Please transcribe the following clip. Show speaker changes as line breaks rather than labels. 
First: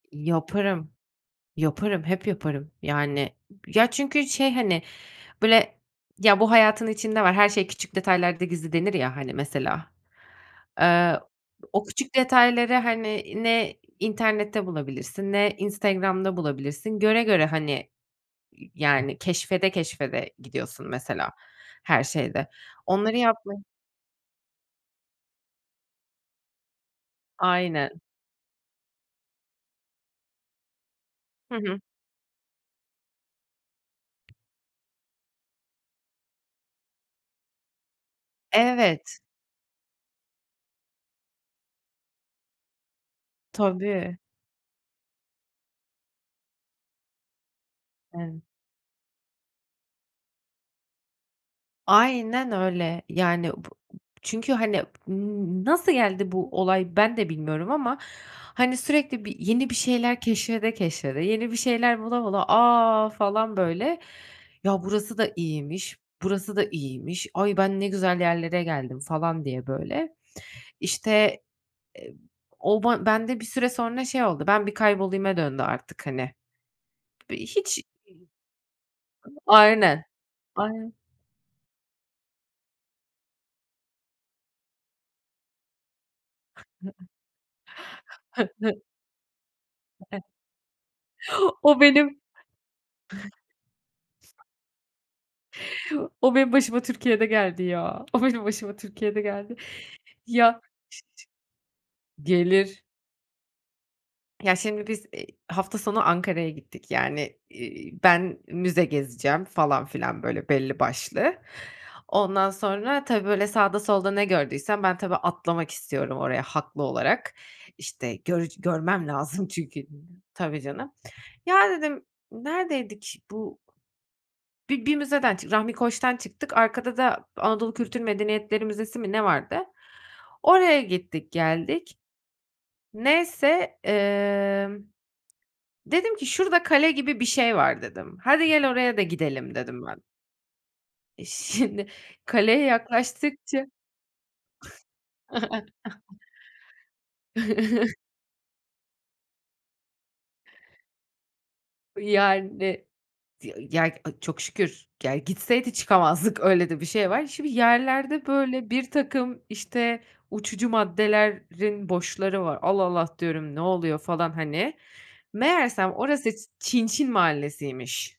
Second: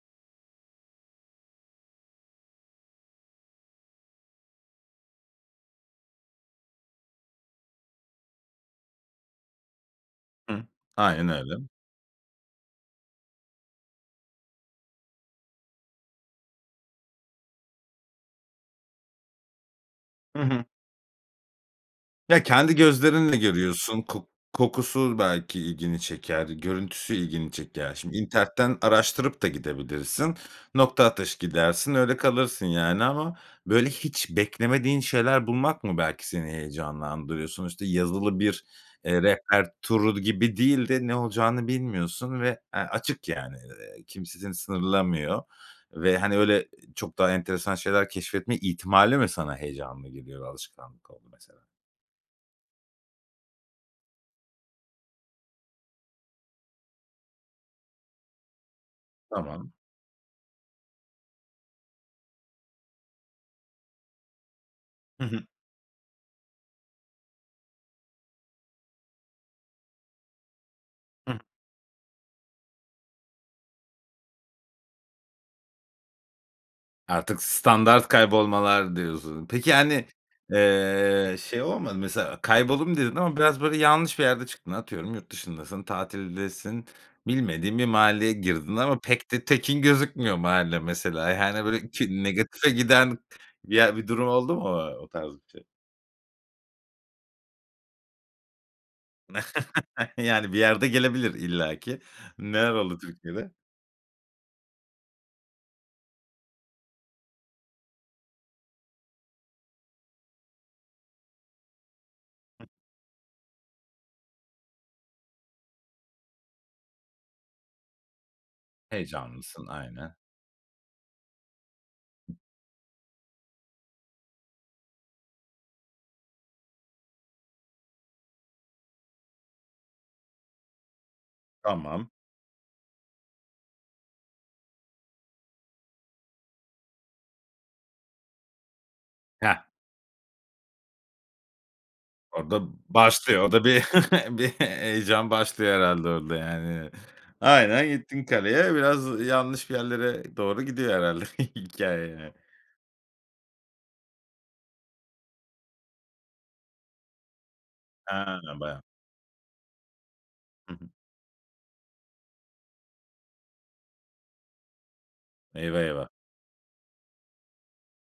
Yaparım, yaparım, hep yaparım, yani. Ya çünkü şey, hani, böyle, "Ya, bu hayatın içinde var, her şey küçük detaylarda gizli." denir ya. Hani, mesela,
Hımm,
eee,
aynen öyle.
o küçük detayları, hani, ne internette bulabilirsin ne Instagram'da bulabilirsin. Göre göre, hani, yani, keşfede keşfede
Hı hı.
gidiyorsun, mesela, her
Ya,
şeyde.
kendi
Onları
gözlerinle
yapmaya
görüyorsun. Kok kokusu belki ilgini çeker. Görüntüsü ilgini çeker.
Aynen.
Şimdi internetten araştırıp da gidebilirsin. Nokta atışı
Hı hı.
gidersin. Öyle kalırsın, yani, ama böyle hiç beklemediğin şeyler bulmak mı belki seni heyecanlandırıyor? Sonuçta yazılı bir,
Evet.
eee, rehber turu gibi değil de ne olacağını bilmiyorsun ve, eee, açık, yani. Eee,
Tabii.
kimse seni sınırlamıyor ve, hani, öyle çok daha enteresan şeyler
Evet.
keşfetme ihtimali mi sana heyecanlı geliyor? Alışkanlık oldu mesela.
Aynen öyle. Yani b çünkü hani, m nasıl geldi bu olay ben de bilmiyorum ama hani sürekli bir yeni
Tamam.
bir şeyler keşfede keşfede, yeni bir şeyler bula bula, a falan böyle, ya burası
Hı
da
hı.
iyiymiş, burası da iyiymiş, ay ben ne güzel yerlere geldim, falan diye böyle.
Hıh.
İşte, eee, o ban bende bir süre sonra şey oldu, ben bir kaybolayıma döndü artık hani,
Artık
iii, hiç
standart kaybolmalar diyorsun. Peki,
Aynen,
hani,
aynen.
eee, şey olmadı mı mesela? Kayboldum dedin ama biraz böyle yanlış bir yerde çıktın. Atıyorum yurt dışındasın, tatildesin. Bilmediğin bir mahalleye girdin ama pek de tekin gözükmüyor mahalle mesela.
[unintelligible]
Yani
O
böyle
benim
ki negatife giden ya bir ye durum oldu mu, ooo, o tarz bir şey?
O benim başıma Türkiye'de geldi ya. O benim başıma Türkiye'de geldi.
Yani bir
Ya
yerde gelebilir illaki.
ş ç
Neler
gelir.
oldu Türkiye'de?
Ya şimdi biz, eee, hafta sonu Ankara'ya gittik. Yani, iii, ben müze gezeceğim falan filan böyle belli başlı. Ondan
Hıh.
sonra, tabii böyle sağda solda ne gördüysem, ben tabii atlamak istiyorum oraya haklı olarak. İşte, görc görmem lazım
Heyecanlısın
çünkü.
aynen.
Tabii canım. Ya dedim, neredeydik? Bu bir bir müzeden çıktık, Rahmi Koç'tan çıktık, arkada da Anadolu Kültür Medeniyetleri Müzesi mi ne vardı. Oraya gittik geldik.
Tamam.
Neyse, emm, dedim ki "şurada kale gibi bir şey var" dedim. "Hadi gel oraya da gidelim"
Heh.
dedim ben. Eee, şimdi
Orada
kaleye
başlıyor. O da
yaklaştıkça
bir bir heyecan başlıyor herhâlde orada yani. Aynen gittin kaleye. Biraz yanlış bir yerlere doğru gidiyor herhâlde hikâye.
Yani, tı ya, aaa, çok şükür, ya gitseydi çıkamazdık öyle de bir şey var. Şimdi yerlerde
He,
böyle
bayağı.
birtakım, işte, uçucu
Hı hı.
maddelerin boşları var Allah Allah diyorum ne oluyor falan, hani,
Eyvah
meğersem
eyvah.
orası Çinçin Mahallesi'ymiş.